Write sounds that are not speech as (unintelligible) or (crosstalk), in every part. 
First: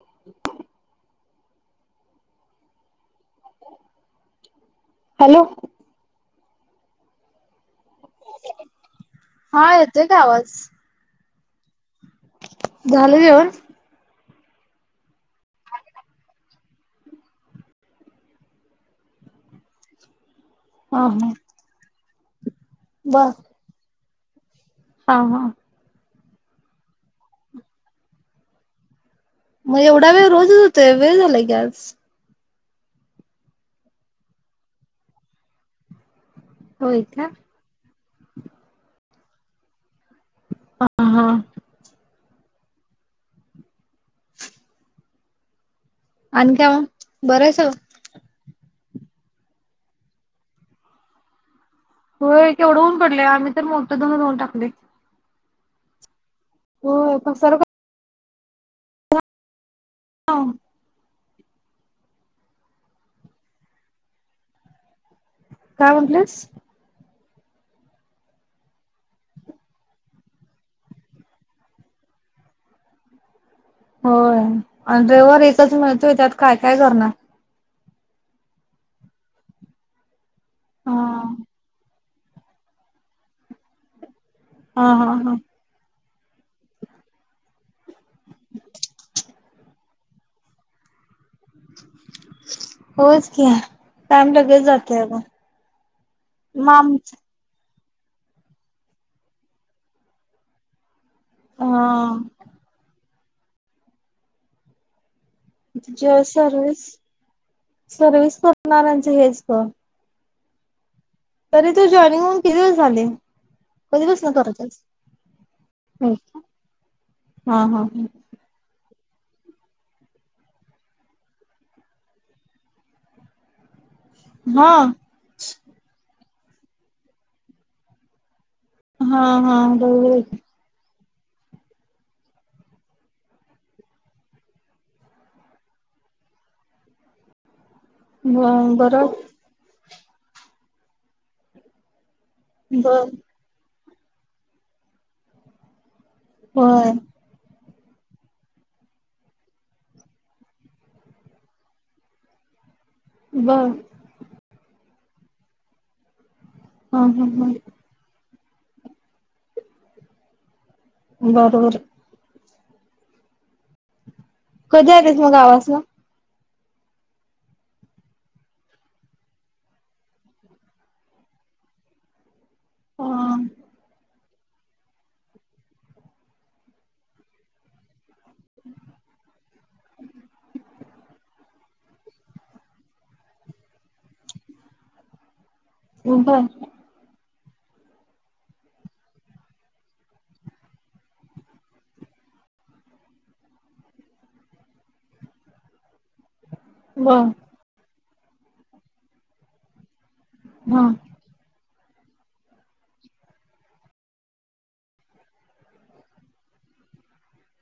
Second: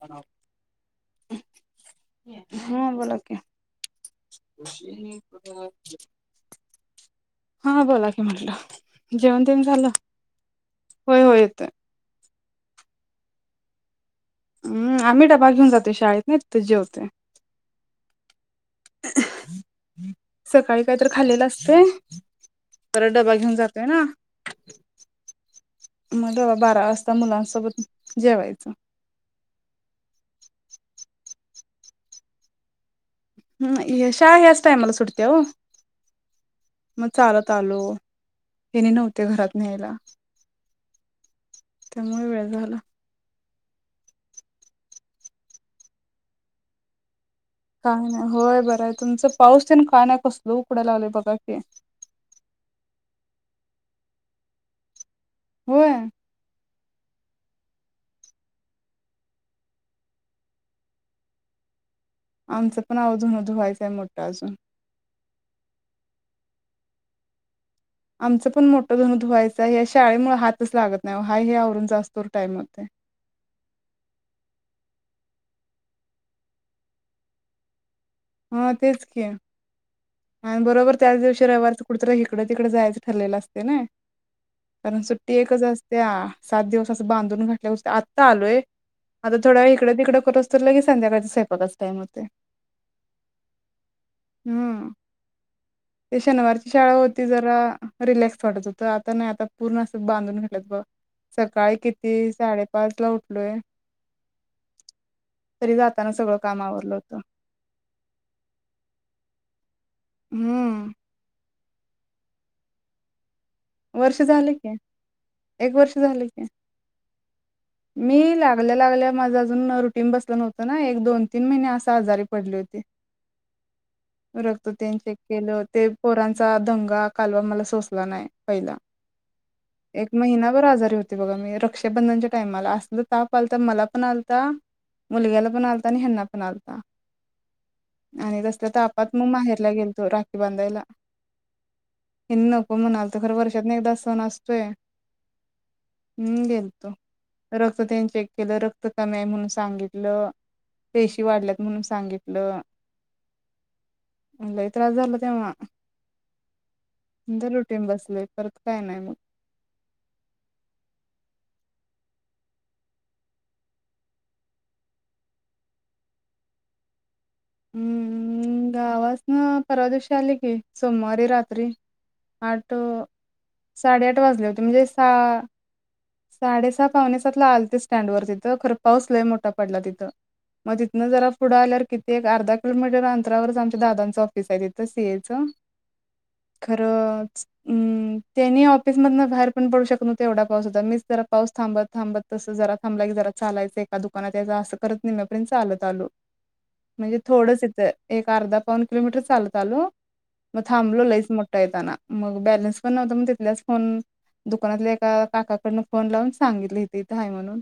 (unintelligible) हां बोला की! हॅलो (unintelligible) हा बोला की म्हटलं जेवण देऊन हा झालं येतोय का आवाज? होय - होय. (unintelligible) झालं जेवण? हम्म आम्ही डबा घेऊन जातो शाळेत नाही तिथंच जेवते. सकाळी काय हा तर हा खाल्लेलं असतय! (unintelligible) परत डबा घेऊन जातोय ना! हां- हां. मग तेंव्हा बारा वाजता मुलांसोबत जेवायचं! मग एवढा वेळ रोजच होतोय वेळ झालाय की आज! हम्म शाळा याच टाईमला सुटत्या. होय मग का चालत आलो. हेने नव्हते घरात न्यायला. हा- हा. म्हणून वेळ झाला. (unintelligible) आणि तेव्हा. काय ना होय. बरं आहे तुचं पाऊस तेन काय नाही कसल उकडयला लागलय बघा की. हो केवढ ऊन पडलय आम्ही तर मोठं धुन धुवुन टाकलय. होय. होय पसरतय. हा आमचं पण अव धुण धुवायच आहे मोठं अजून. काय म्हणलास आमचं पण मोठं धुन धुवायचं आहे या शाळेमुळे हातच लागत नाही हा हे आवरून जास तवर टाईम होतय. होय आणि रविवार एकच मिळतोय त्यात काय काय करणार. हा तेच की. आणि हा बरोबर त्याच दिवशी रविवारच. कुठेतरी इिकडं तिकडें जायचं ठरलेलं असत य नाही. हा कारण हा हा सुट्टी एकच असते. त्या सात दिवस असं बांधून घातल्यासारख आत्ता आलोय आता थोड्या वेळ इकडं तिकडं कर संपर्यंत लगे संध्याकाळचं स्वयंपाक. होच घ्या काम लगेच हम्म जात. ते शनिवारची शाळा होती जरा. रिलॅक्स वाटत होतं आता नाही आता पूर्ण असं बांधून घातल्यागत. सकाळी हा किती साडेपाचला उठ- पुढे ज सर्विस सर्विस करण्याराच हेच ग. हम्म तरी तो जॉइनिंग होऊन किती दिवस झाले. वर्ष कधीपासून झाले करत की आहेस? एक वर्ष होय झाले का? क हा हा मी लागल्या लागल्या. माझं अजून रुटीन बसला नव्हतं ना एक दोन तीन महिने अस. आजारी पडली होती. रक्त हा तेन चेक केल पोरा- चा दंगा कालवा मला सोचला नाही. पहिला हा हा एक बरोबर महिनाभर आजारी होते. बघा मी रक्षाबंधनच्या टाइमाला असल ताप आलता मला पण आलता मुलग्याला पण आलता आणि ह्यांना पण आलता. आणि तसल्या ब बरं तापात मी माहेरला गेलतो. तो राखी बांधायला. एनप म्हणा बर (unintelligible) शत ना एकदा सण असतोये हम् गेल तो होय रख तर त्यांनी चेक केलं रक्त कमी आहे म्हणून सांगितलं पेशी वाढल्यात म्हणून सांगितलं ब लई त्रास झाला तेव्हा! ह ह ह असल्या तर काय नाही मग बरोबर कधी आलीस मग गावासना हम्म गावासन परवा दिवशी आली कि सोमवारी रात्री आठ तो अ साडे आठ आठ वाजले होते म्हणजे सा साडे सहा पावणे सातला आले ते स्टँड वर तिथं खरं पाऊस लय मोठा पडला तिथं मग जिथंनाजरा पुढे आल ते एक अर्धा किलोमीटर अंतरावरच आमच्या दादांचं ऑफिस आहे इथं सीएचं बर खरंच हम् त्यांनी ऑफिसमधन बाहेर पण पडू शकत नव्हते एवढा पाऊस होता मीच तरा पाऊस थांबत थांबत तस जरा थांबला की जरा चालायचं एका दुकानात यायचा असं करत निम्म्यापर्यंत चालत आलो म्हणजे बर थोडंस इथं एक अर्धा पाऊन किलोमीटर चालत आलो म हा थांबलो लईस म येतना मग बॅलन्स पण नव्हत मग तिथल्याच फोन दुकानातल्या एका काकाकडन फोन लावून सांगितली इथं इथं आहे म्हणून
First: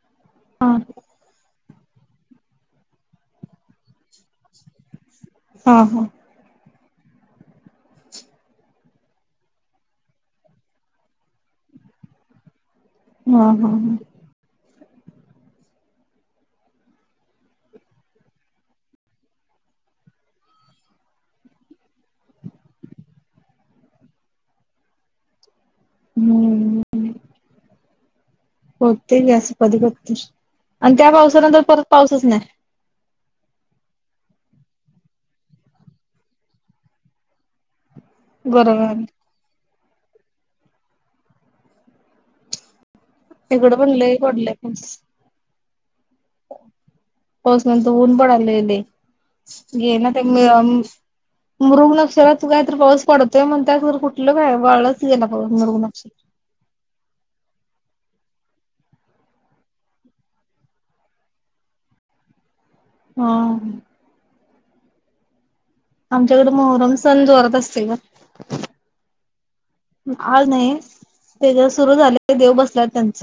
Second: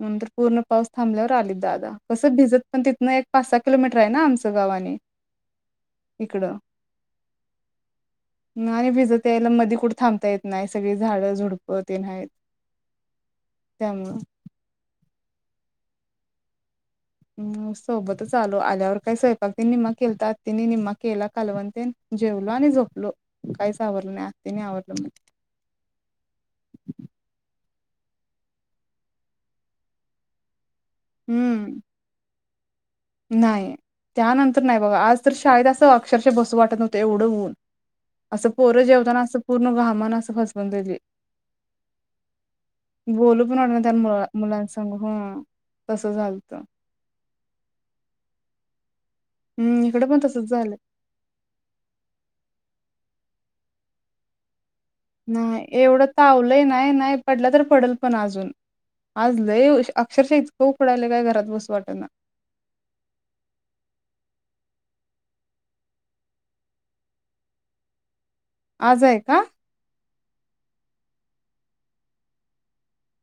नंतर पूर्ण हा हा पाऊ थांबल्यावर आली दाद कसं भिजत पण तिथं नाही एक पाच सहा किलोमीटर मित्र आहे ना आमचं गावाने हा हा इकडं नाय भिजत यायला मधी कुठे थांबता येत नाही सगळी झाडं झुडप ते नाय हा हा हा हम सोबतच आलो आल्यावर काही स्वयंपाक त निम्मा केलता आत्यानी निम्मा केला कळवण ते जेवलो आणि झोपलो काहीच आवरला नाही आत्यानी आवडल म्हण हम्म् होते गॅस कधीकधी आणि त्या पावसानंतर हम्म परत पाऊसच नाही नाही त्यानंतर नाही बाबा आज तर शाळेत असं अक्षरशः बसू वाटत होतं एवढं ऊन असं पोरं बरोबर जेवताना असं पूर्ण घाम मन अस फसवून दिली बोलू पण वाट इकडं ना त्यां मु लय पडलाय मुलांसग पाऊस ह हम्म तसं झालत उन पडालेले. हम् घे इकडे ना मी पण ते मी तसच आम झालं मृगनक्षरात काय तर पाऊस पडतोय म्हणत्या खरं कुठलं वेळ वाळत नाय, एवढं तावलंय नाय, नाय पडला तर पडल. पण अजून आज लय वश अक्षरशः इतकं उकडायल काय घरात बसू वाटना. हा. आमच्याकडे मोहरम सण जोरात असतंय ना. आज आहे का? आज नाही, ते ज सुरू झाले देव बसल्या त्यांच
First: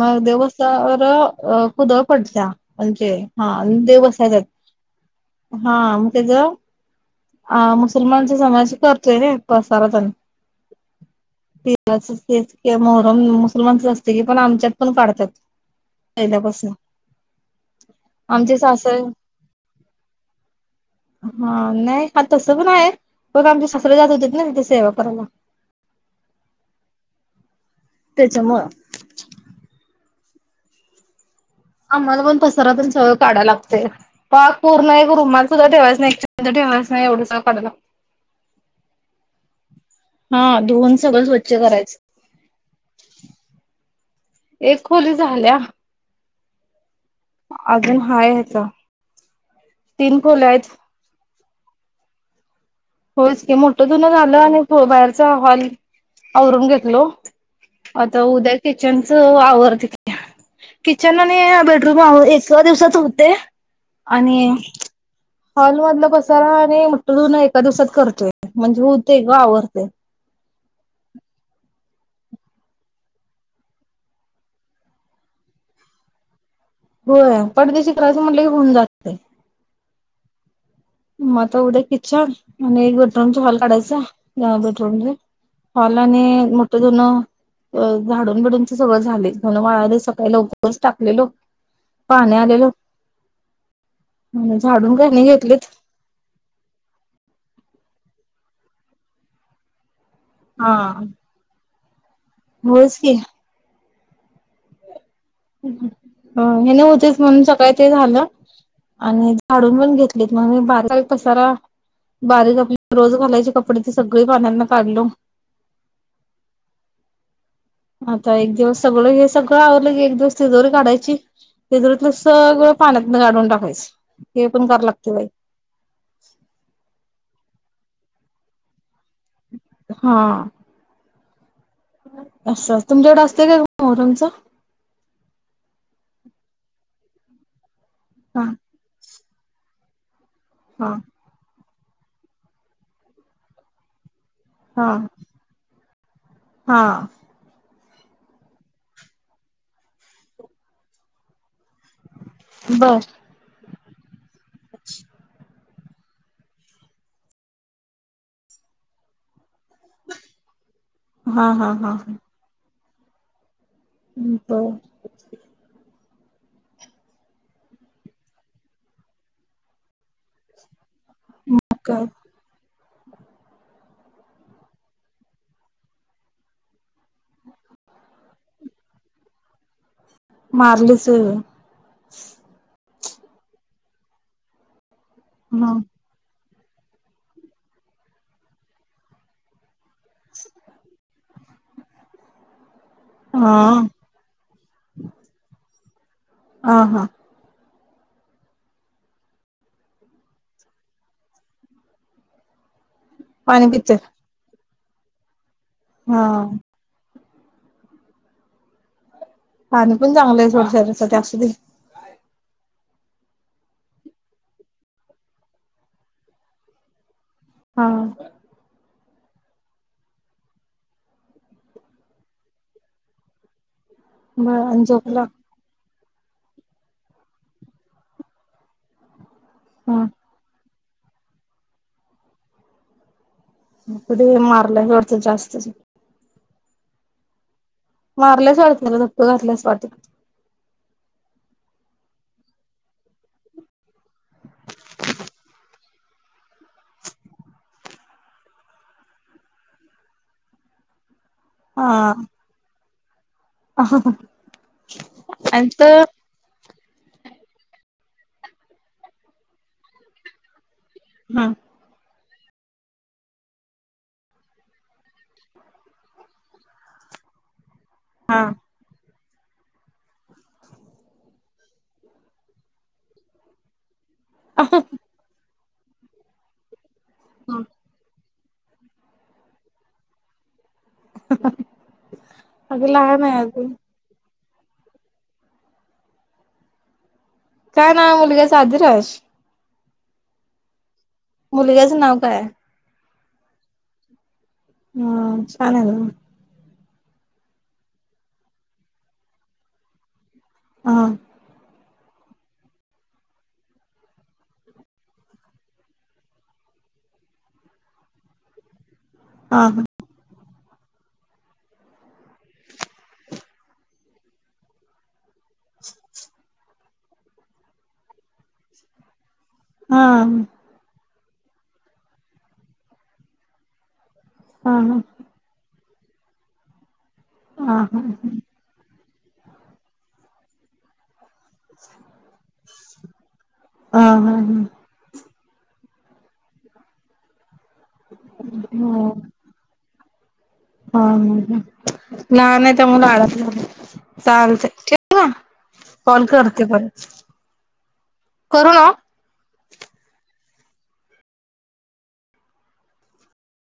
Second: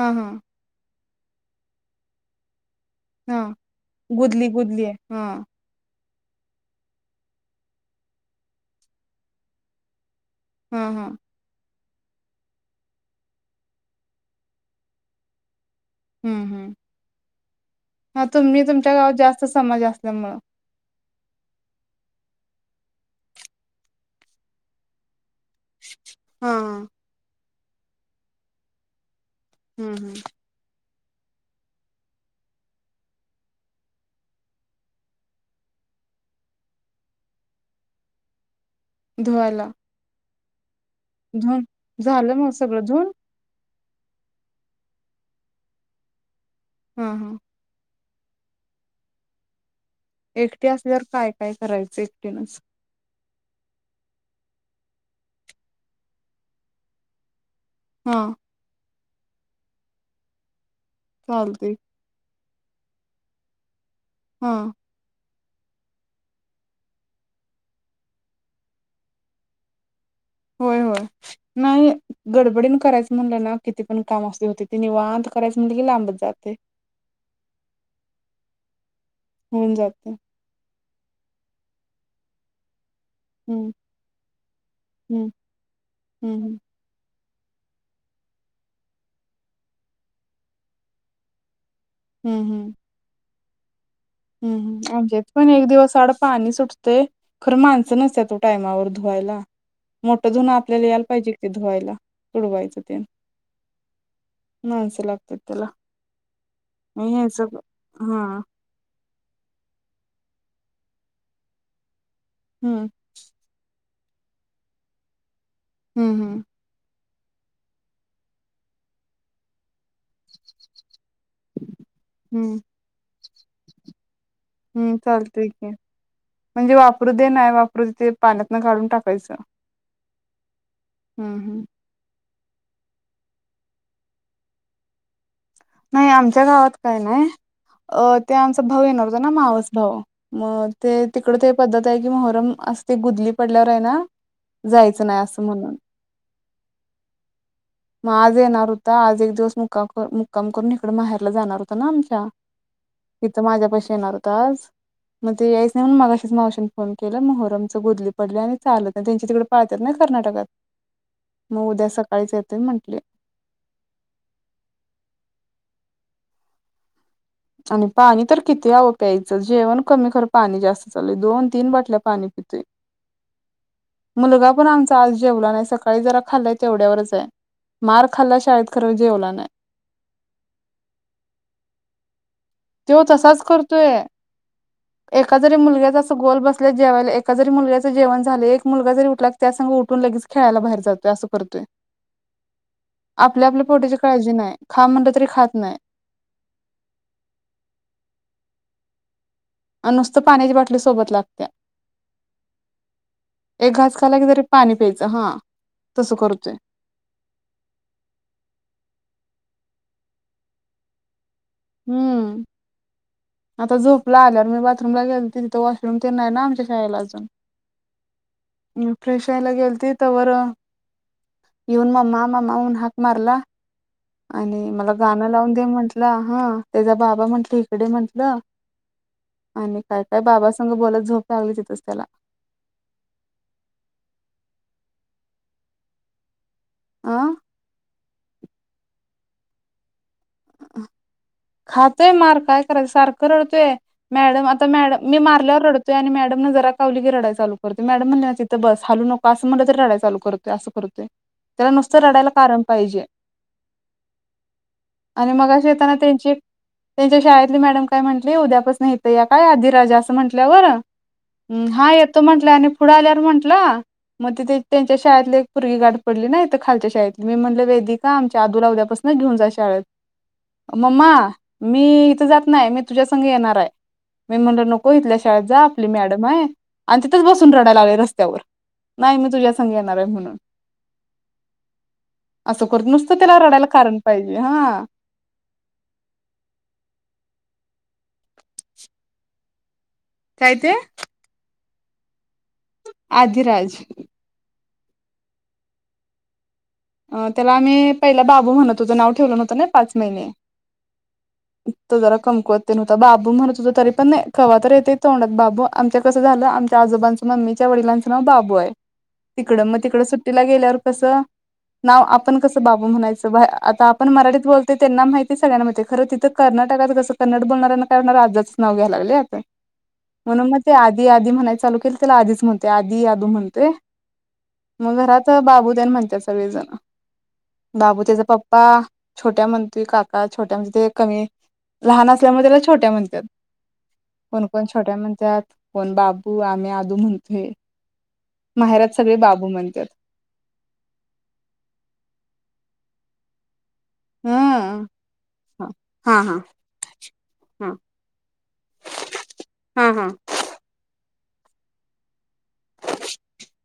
म हा देवस्थळावर क अ कुदळ पडत्या. अणजे हा देव बसायल्यात गुदली गुदली आहे हा हा. तेचा आ मुसलमानच्या समाजाशी करतोय व्हय, (unintelligible) ह-ह. (unintelligible) कित के मोहरम मुसलमानचस असते की पण आमच्यात पण काढतात. हम्म-हम्म, पहिल्यापासून हा आमचे तुम्ही तुमच्या सासरे गावात जास्त समाज असल्यामुळं. अ हा नाही आता सगड आहे पण आमचे सासरे जात होतेत ना तिथ सेवा करायला. हा-हा. त्याच्यामुळं हम्म-हम्म. आम्हाला पण पसारा पण सगळ काढाय लागतय पाक पूर्ण एक रुमाल सुद्धा ठेवायचं नाय (unintelligible) ठेवायच नाय एवढं काढाय लाग धुवायला. हा, धुण धुण, झालं म सगळं धुण? एक खोली झाल्या. ह-ह. हा ह्यात. एकटी असल्यावर काय? काय करायचं एकटीनच? होयच की, मोठ्ठं धुण झालं आणि भो बाहेरचा हॉल आवरून घेतलो. आता हा उद्या के त्यांच वावर तिथं (unintelligible) किचन अणि अ चालतय बेडरूम आव एच च दिवसाच होते. आणि हा. हॉलमधलं पसारा आणि म्हट जून एक का दिवसात करतोय म्हणजे होतंय गं आवरतय. होय-होय, नाही, गडबडीन करायचं म्हणलं ना किती पण काम असते होते. ति निवांत करायच म्हणलं की लांबत जातंय. होय पटदिशी करायचं म्हटलं की होऊन जातय. होऊन जातय, म आता उद्या किचन आणि आमचा हॉल हम्म काडायचा अ बेडरूम ते हम्म हॉल आणि हम्म मोठे दोन झाडून-बिडूनच सगळं झाले. धून वाळायला सकाळी लवकरच टाकलेलो. पाणी हम्म आलेलो हम्म. झाडून हम्म आमच्यात घाणी पण घेतलीत एक दिवसड पाणी सुटते, खरं माणसं नसतेत ओ टायमावर धुवायला. मोठं धुनण हा आपल्याला यायला पाहिजे ते धुवायला. तुडवायचं ते, होयच की माणसाला ह हे न होतेच म्हणून सगळं सकाळी ते झालं हा आणि काढून पण घेतलीत मग म बारीक पसारा बारीक आप हम्म रोज घालायचे कपडे सगळे पाण्यातन काढलो हम्म हम्म आता एक दिवस सगळं हे सगळं आवर एक दिवस तिजोरी काढायची तिजूरीतल सगळं पाण्यात काढून टाकायचं हे पण कराय हम्म लागतय बाई चालतंय की म्हणजे वापरू दे नाय वापर ते पाण्यात काढून टाक हा हम् हम् असं तुमच्या कडे असते काय ग मोहरंमच नाही आमच्या गावात काय नाय अ ते हा आमचा भाऊ येणार होता ना मावास भाऊ मग ते हा तिकड ते पद्धत आहे की मोहरम असते गुदली पडल्यावर आहे ना हा जायचं नाही असं म्हणून हा मग आज येणार होता आज एक दिवस मुक्काम कम करून इकडे माहेरला जाणार हो आमच्या बर तिथं माझ्या पशी येणार होताना मग आज नाही म्हणून मगाशीच मावशीन फोन केला मोहरमंच बुडली पडलीया आणि चालत नाय त्यांची तिकड पाळतयत ना कर्नाटकात हा मग हा उद्या हा सकाळीच येतोय म्हण ह बर आणि पाणी तर किती हवं प्यायचं जेवण कमी खर पाणी जास्त चले दोन तीन बाटल्या काय पाणी पितय मुलगा पण आमचा आज जेवला नाही सकाळी जरा खाल्लाय तेवढ्यावरच आहे मार खाल्ला शाळेत खरं जेवला नाही मारलस व्हय तो तसाच करतोय एका जरी हा मुलग्याचा अस गोल बस जेवाला एका जरी मुलग्याच जेवण झाले एक मुलगा जरी उठला त्या सं उठून लगेच खेळायला बाहेर जातोय अस करतोय आपल्या आपल्या हा पोटीची काळजी नाही खा म्हणलं तरी खात नाही ह हा अ नुसतं पाण्याच्या बाॉटली सोबत लागत्या पाणी एक पितोय घास खाला की तरी पाणी प्यायचं हा तसं हा करतोय पाणी पण चांगलं आहे सोड शरीरा साठी असुदे हम्म आता झोपला आल्यावर मी बाथरूमला गेलो तिथे तर वॉशरूम तेण नाही ना आमच्या शाळेला अजून हा फ्रेश यायला गेल त तर व येऊन म्मा ममा ऊन हाक मारला बर आणि मला झोपला गाणं लावून दे म्हण ला हा त्याचा बाबा म्हटलं इकडे म्हंटलं आणि काय हा काय बाबा बोलत झोप लागली तिथच त्याला कुठे मारला ववडतं जास्तच आ कारला स्ड नप कला स् वाटात खातय मार काय करायचं सारखं रडतोय मॅडम आता मॅड मी मारल्यावर रडतोय आणि मॅडम न जरा कावली की रडई चालू करतोय मॅडम म्हणली ना तिथं बस हलू नको असं म्हटलं तरी रडाई चालू करतोय असं करतोय त्याला नुसतं रडायला कारण पाहिजे ह ह आणि मग अशी येताना त्यांची एक त्यांच्या शाळेतली मॅडम काय म्हटली उद्या पासून नहेत या काय आधिराज असं म्हंटल्यावर हम्म हा येत त म्हट आणि पुढं आल्यावर म्हट मग त त्यांच्या शाळेतली एक पोरगी गाड पडली ना खालच्या शाळेतली मी म्हटलं वेदिक हा आमच्या आदू उद्या पासन न घेऊन जा शाळेत मम्मा मी इथं जात नाही मी तुझ्या संघ येणार हाय मी म्हणल नको इथल्या शाळेत जा आपली मॅडम हाय आणि तिथंच बसून रडाला लागल्या रस्त्यावर नाही मी तुझ्यासंघ येणार आहे म्हणून असं करत अगं नुसतं लहान त्याला आहे रडायला अजून कारण पाहिजे हा काय ना मुलग्याच अधिराज काय ते मुलग्याचं नाव काय आदिराज हा छान आहे अ त्याला आम्ही पहिला बाबू म्हणत होतो नाव ठेवलं नवतं ना पाच महिने हा तो जरा कमकवत ते नव्हता बाबू म्हणत त हो तरी पण कवातर येत तोंडात बाबू आमच्या कसं झालं आमच्या आजोबांचं मम्मीच्या वडलांचं नाव बाबू आहे हा तिकडं मग हा तिकडं सु सुट्टीला गेल्यावर कसं नाव आपण कसं बाबू म्हणायचं आता आपण मराठीत बोलतय त्यांना माहितीय सगळ्यांना माहिताय खरं तिथं कर्नाटकात कसं कन्नड बोलणाऱ्यांना काय वाटणार आज्याचं नाव घ्यायला लागल्यात हा म्हणून मग ते आधी म्हणाय चालू केल त्याला आधीच म्हणतेय आधी आदू म्हणतेय हा मग हा घरात बाबू टेन म्हणते सगळे जण हा बाबू त्याचा पप्पा छोट्या म्हणतोय काका छोट्या म्हणजे ते एक लहान असल्यामुळे त्याला छोट्या म्हणतात हा हा कोणकण छोट्या म्हणत्यात कोण बाबू आम्ही आदू म्हणतोय माहेरात सगळे बाबू म्हणतात (unintelligible) चालतंय हा ठेवू का हा हा कॉल हा करते परत हा करू ना हा हा